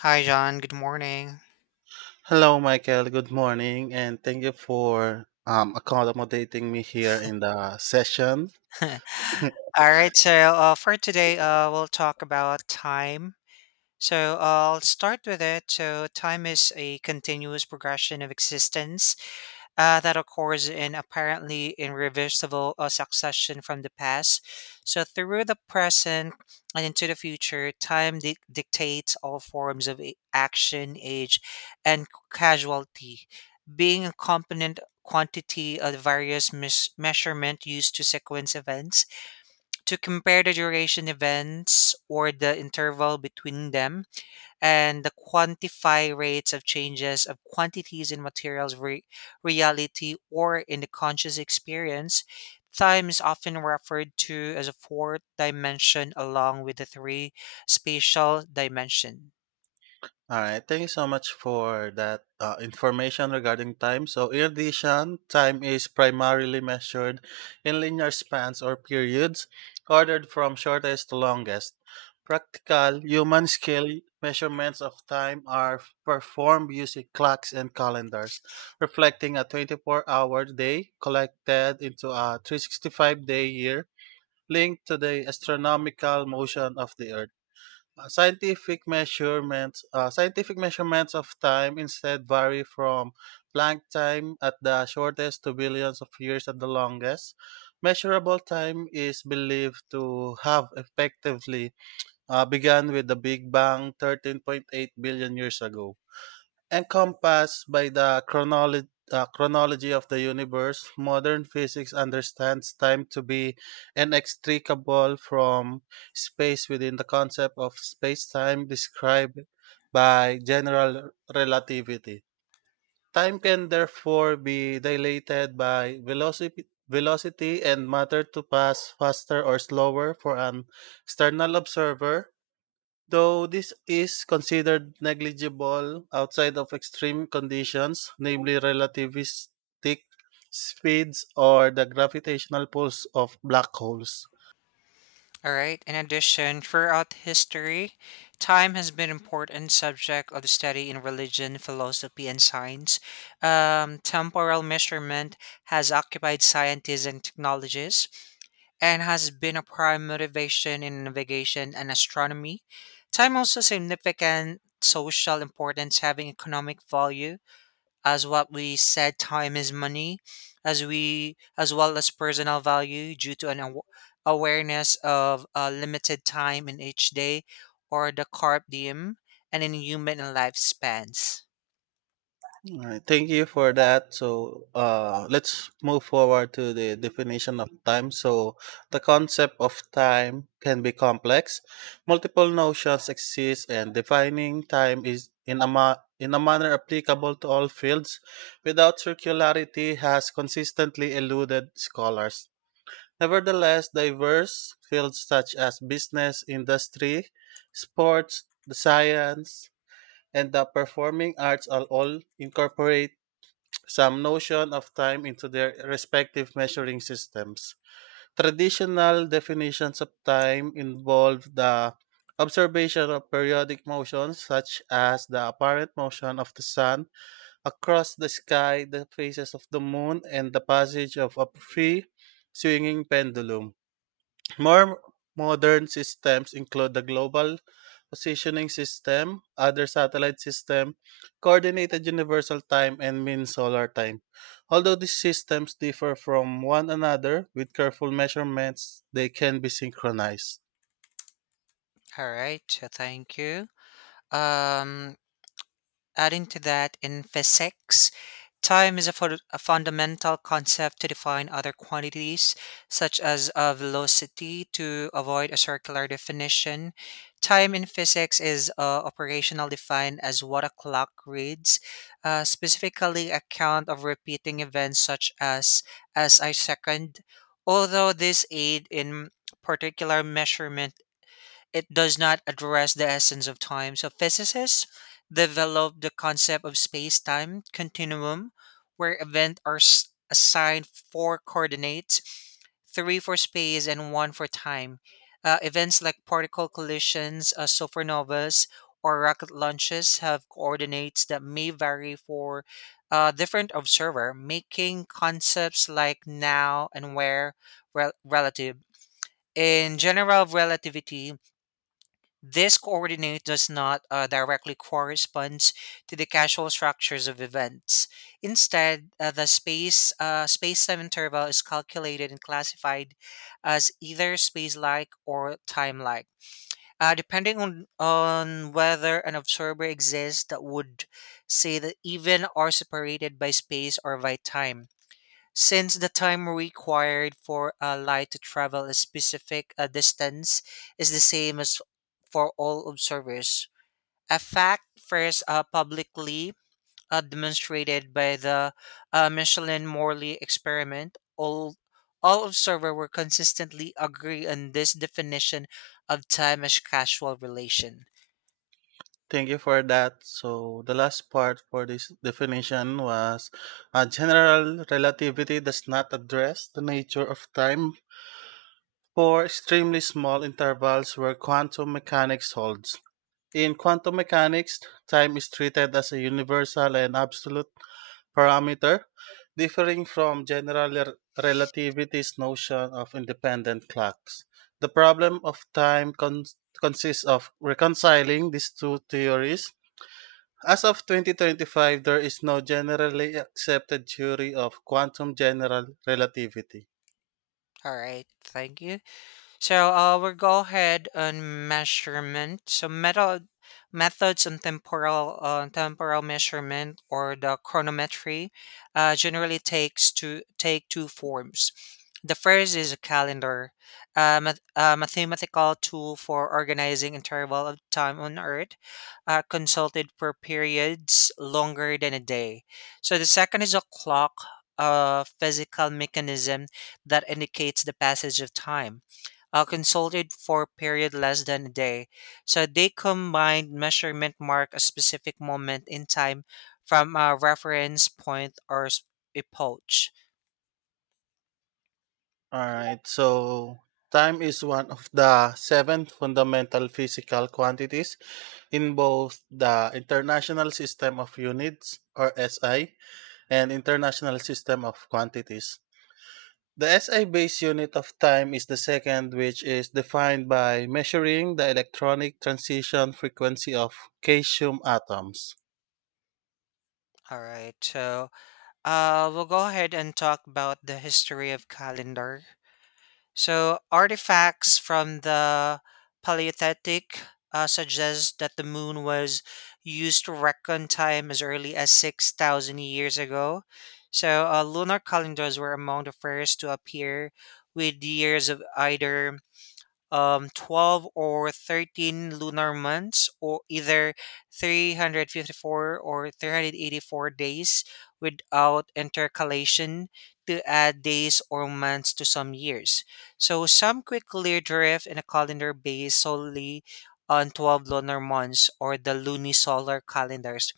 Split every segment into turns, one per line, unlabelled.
Hi, John. Good morning.
Hello, Michael. Good morning, and thank you for accommodating me here in the session.
All right. So for today, we'll talk about time. So I'll start with it. So time is a continuous progression of existence that occurs in apparently irreversible succession from the past, So, through the present and into the future. Time dictates all forms of action, age, and casualty, being a component quantity of various measurement used to sequence events, to compare the duration events or the interval between them, and the quantify rates of changes of quantities in materials reality or in the conscious experience. Time is often referred to as a fourth dimension along with the three spatial dimension.
All right. Thank you so much for that information regarding time. So, in addition, time is primarily measured in linear spans or periods, ordered from shortest to longest. Practical human scale measurements of time are performed using clocks and calendars, reflecting a 24-hour day collected into a 365-day year, linked to the astronomical motion of the Earth. Scientific measurements of time instead vary from Planck time at the shortest to billions of years at the longest. Measurable time is believed to have effectively begun with the Big Bang 13.8 billion years ago. Encompassed by the chronology of the universe, modern physics understands time to be inextricable from space within the concept of space-time described by general relativity. Time can therefore be dilated by velocity and matter to pass faster or slower for an external observer. Though this is considered negligible outside of extreme conditions, namely relativistic speeds or the gravitational pulls of black holes.
All right, in addition, throughout history, time has been important subject of study in religion, philosophy and science. Temporal measurement has occupied scientists and technologies, and has been a prime motivation in navigation and astronomy. Time also significant social importance, having economic value, as what we said, time is money, as we as well as personal value due to an awareness of limited time in each day, or the carp diem, and in human lifespans.
All right, thank you for that. So let's move forward to the definition of time. So the concept of time can be complex. Multiple notions exist, and defining time is in a ma- in a manner applicable to all fields without circularity has consistently eluded scholars. Nevertheless, diverse fields such as business, industry, sports, the science, and the performing arts are all incorporate some notion of time into their respective measuring systems. Traditional definitions of time involve the observation of periodic motions, such as the apparent motion of the sun across the sky, the phases of the moon, and the passage of a free swinging pendulum. More modern systems include the Global Positioning System, other satellite system, Coordinated Universal Time, and Mean Solar Time. Although these systems differ from one another with careful measurements, they can be synchronized.
All right, so thank you. um Adding to that, in physics, time is a, a fundamental concept to define other quantities, such as velocity, to avoid a circular definition. Time in physics is operational defined as what a clock reads, specifically a count of repeating events such as a second. Although this aid in particular measurement, it does not address the essence of time. So physicists developed the concept of space-time continuum, where events are assigned four coordinates, three for space and one for time. Events like particle collisions, supernovas, or rocket launches have coordinates that may vary for a different observer, making concepts like now and where relative. In general relativity, this coordinate does not directly corresponds to the causal structures of events. Instead, the space space-time interval is calculated and classified as either space-like or time-like, depending on whether an observer exists that would say that even are separated by space or by time. Since the time required for a light to travel a specific distance is the same as for all observers, a fact first publicly demonstrated by the Michelin-Morley experiment, all observers were consistently agree on this definition of time as casual relation.
Thank you for that. So, the last part for this definition was general relativity does not address the nature of time for extremely small intervals where quantum mechanics holds. In quantum mechanics, time is treated as a universal and absolute parameter, differing from relativity's notion of independent clocks. The problem of consists of reconciling these two theories. As of 2025, there is no generally accepted theory of quantum general relativity.
All right, thank you. So we'll go ahead on measurement. So methods on temporal temporal measurement or the chronometry generally takes to take two forms. The first is a calendar, a, a mathematical tool for organizing interval of time on Earth, consulted for periods longer than a day. So the second is a clock, a physical mechanism that indicates the passage of time, consulted for a period less than a day. So they combined measurement mark a specific moment in time from a reference point or epoch.
All right, so time is one of the seven fundamental physical quantities in both the International System of Units, or SI, and International System of Quantities. The SI based unit of time is the second, which is defined by measuring the electronic transition frequency of caesium atoms.
All right, so we'll go ahead and talk about the history of calendar. So, artifacts from the Paleolithic suggest that the moon was used to reckon time as early as 6,000 years ago. So, lunar calendars were among the first to appear with years of either 12 or 13 lunar months, or either 354 or 384 days without intercalation to add days or months to some years. So some quick clear drift in a calendar based solely on 12 lunar months, or the lunisolar calendars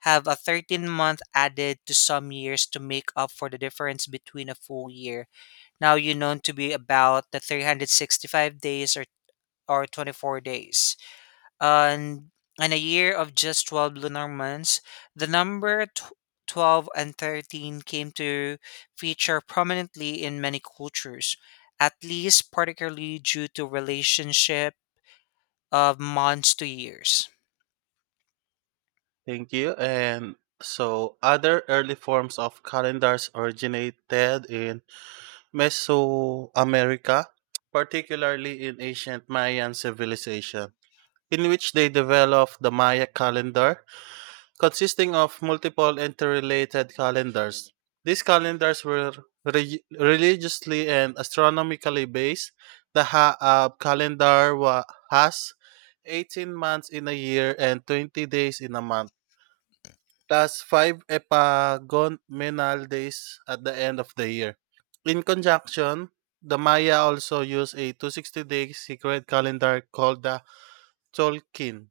have a 13-month added to some years to make up for the difference between a full year, now you known to be about the 365 days, or 24 days. And in a year of just 12 lunar months, the number 12 and 13 came to feature prominently in many cultures, at least particularly due to relationship of months to years.
Thank you. And so, other early forms of calendars originated in Mesoamerica, particularly in ancient Mayan civilization, in which they developed the Maya calendar, consisting of multiple interrelated calendars. These calendars were religiously and astronomically based. The Ha'ab calendar has 18 months in a year and 20 days in a month, plus 5 epagomenal days at the end of the year. In conjunction, the Maya also used a 260-day secret calendar called the Cholkin.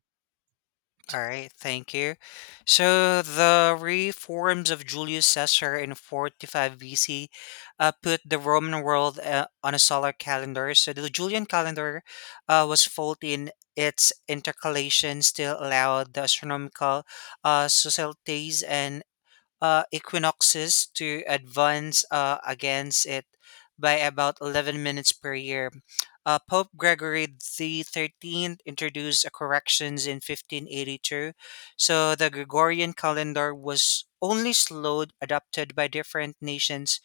All right, thank you. So the reforms of Julius Caesar in 45 BC put the Roman world on a solar calendar. So the Julian calendar was faulty in its intercalation, still allowed the astronomical societies and equinoxes to advance against it by about 11 minutes per year. Pope Gregory the 13th introduced corrections in 1582, so the Gregorian calendar was only slowly adopted by different nations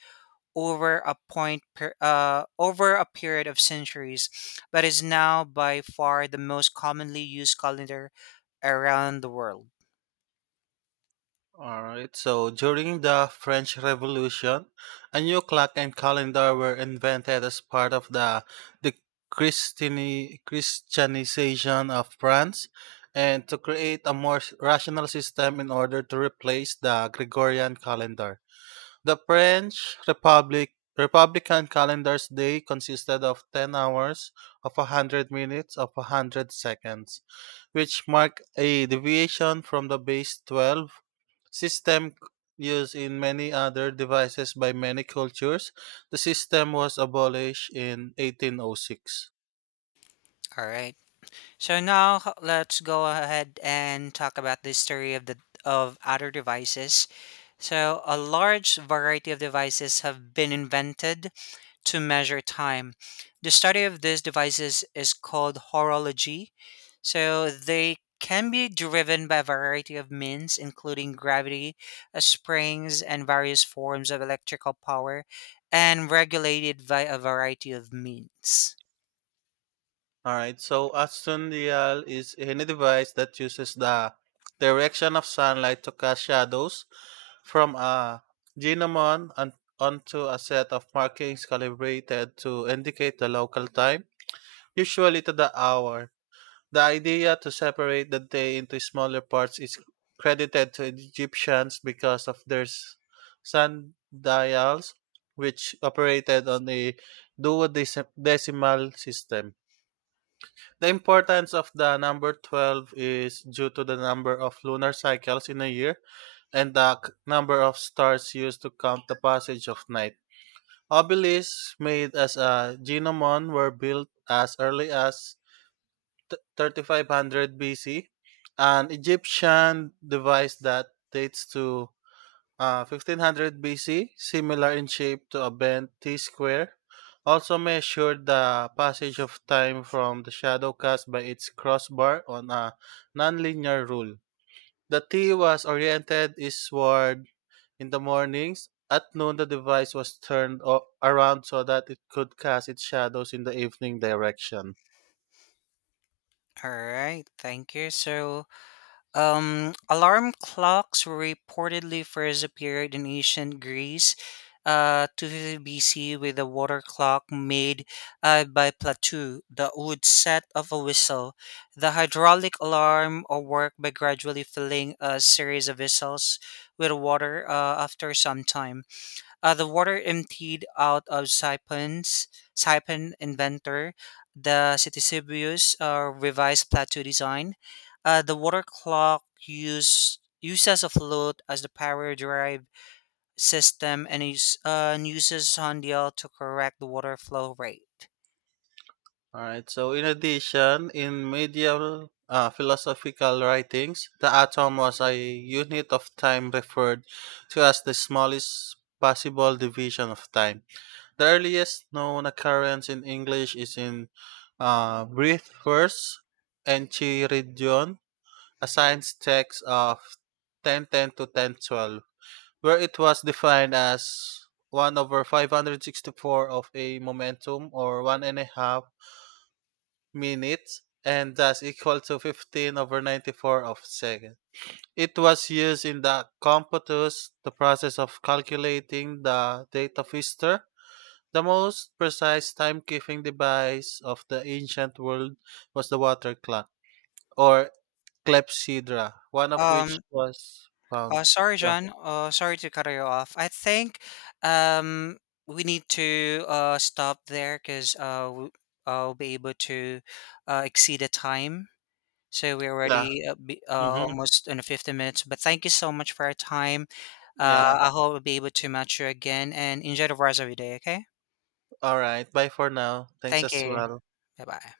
over a period of centuries, but is now by far the most commonly used calendar around the world.
All right. So during the French Revolution, a new clock and calendar were invented as part of the Christianization of France, and to create a more rational system in order to replace the Gregorian calendar. The French Republican calendar's day consisted of 10 hours of 100 minutes of 100 seconds, which marked a deviation from the base 12 system used in many other devices by many cultures. The system was abolished in 1806.
All right. So now let's go ahead and talk about the history of other devices. So a large variety of devices have been invented to measure time. The study of these devices is called horology. So they can be driven by a variety of means, including gravity, springs, and various forms of electrical power, and regulated by a variety of means.
All right. So a sundial is any device that uses the direction of sunlight to cast shadows from a gnomon on, onto a set of markings calibrated to indicate the local time, usually to the hour. The idea to separate the day into smaller parts is credited to Egyptians because of their sundials, which operated on a duodecimal system. The importance of the number 12 is due to the number of lunar cycles in a year and the number of stars used to count the passage of night. Obelisks made as a gnomon were built as early as 3500 BC. An Egyptian device that dates to 1500 BC, similar in shape to a bent T square, also measured the passage of time from the shadow cast by its crossbar on a nonlinear rule. The T was oriented eastward in the mornings. At noon, the device was around so that it could cast its shadows in the evening direction.
All right, thank you. So alarm clocks reportedly first appeared in ancient Greece, 250 BC, with a water clock made by Plato that would set off a whistle. The hydraulic alarm worked by gradually filling a series of vessels with water after some time. The water emptied out of Siphon inventor, the Ctesibius revised plateau design. The water clock used uses a float as the power drive system, and uses sundial to correct the water flow rate.
Alright, so in addition, in medieval philosophical writings, the atom was a unit of time referred to as the smallest possible division of time. The earliest known occurrence in English is in Breathworth's Enchiridion, a science text of 1010 to 1012, where it was defined as 1 over 564 of a momentum or 1.5 minutes and thus equal to 15 over 94 of second. It was used in the computus, the process of calculating the date of Easter. The most precise timekeeping device of the ancient world was the water clock or clepsydra, one of which
Um,
was found.
sorry,
Yeah.
John. Sorry to cut you off. I think um, we need to stop there because I'll be able to exceed the time. So we're
Yeah.
already
Mm-hmm.
almost in the 50 minutes, but thank you so much for your time.
Yeah.
I hope I'll be able to match you again, and enjoy the rest of your day, okay?
All right. Bye for now. Thanks
Thank
as
you.
well.
Bye bye.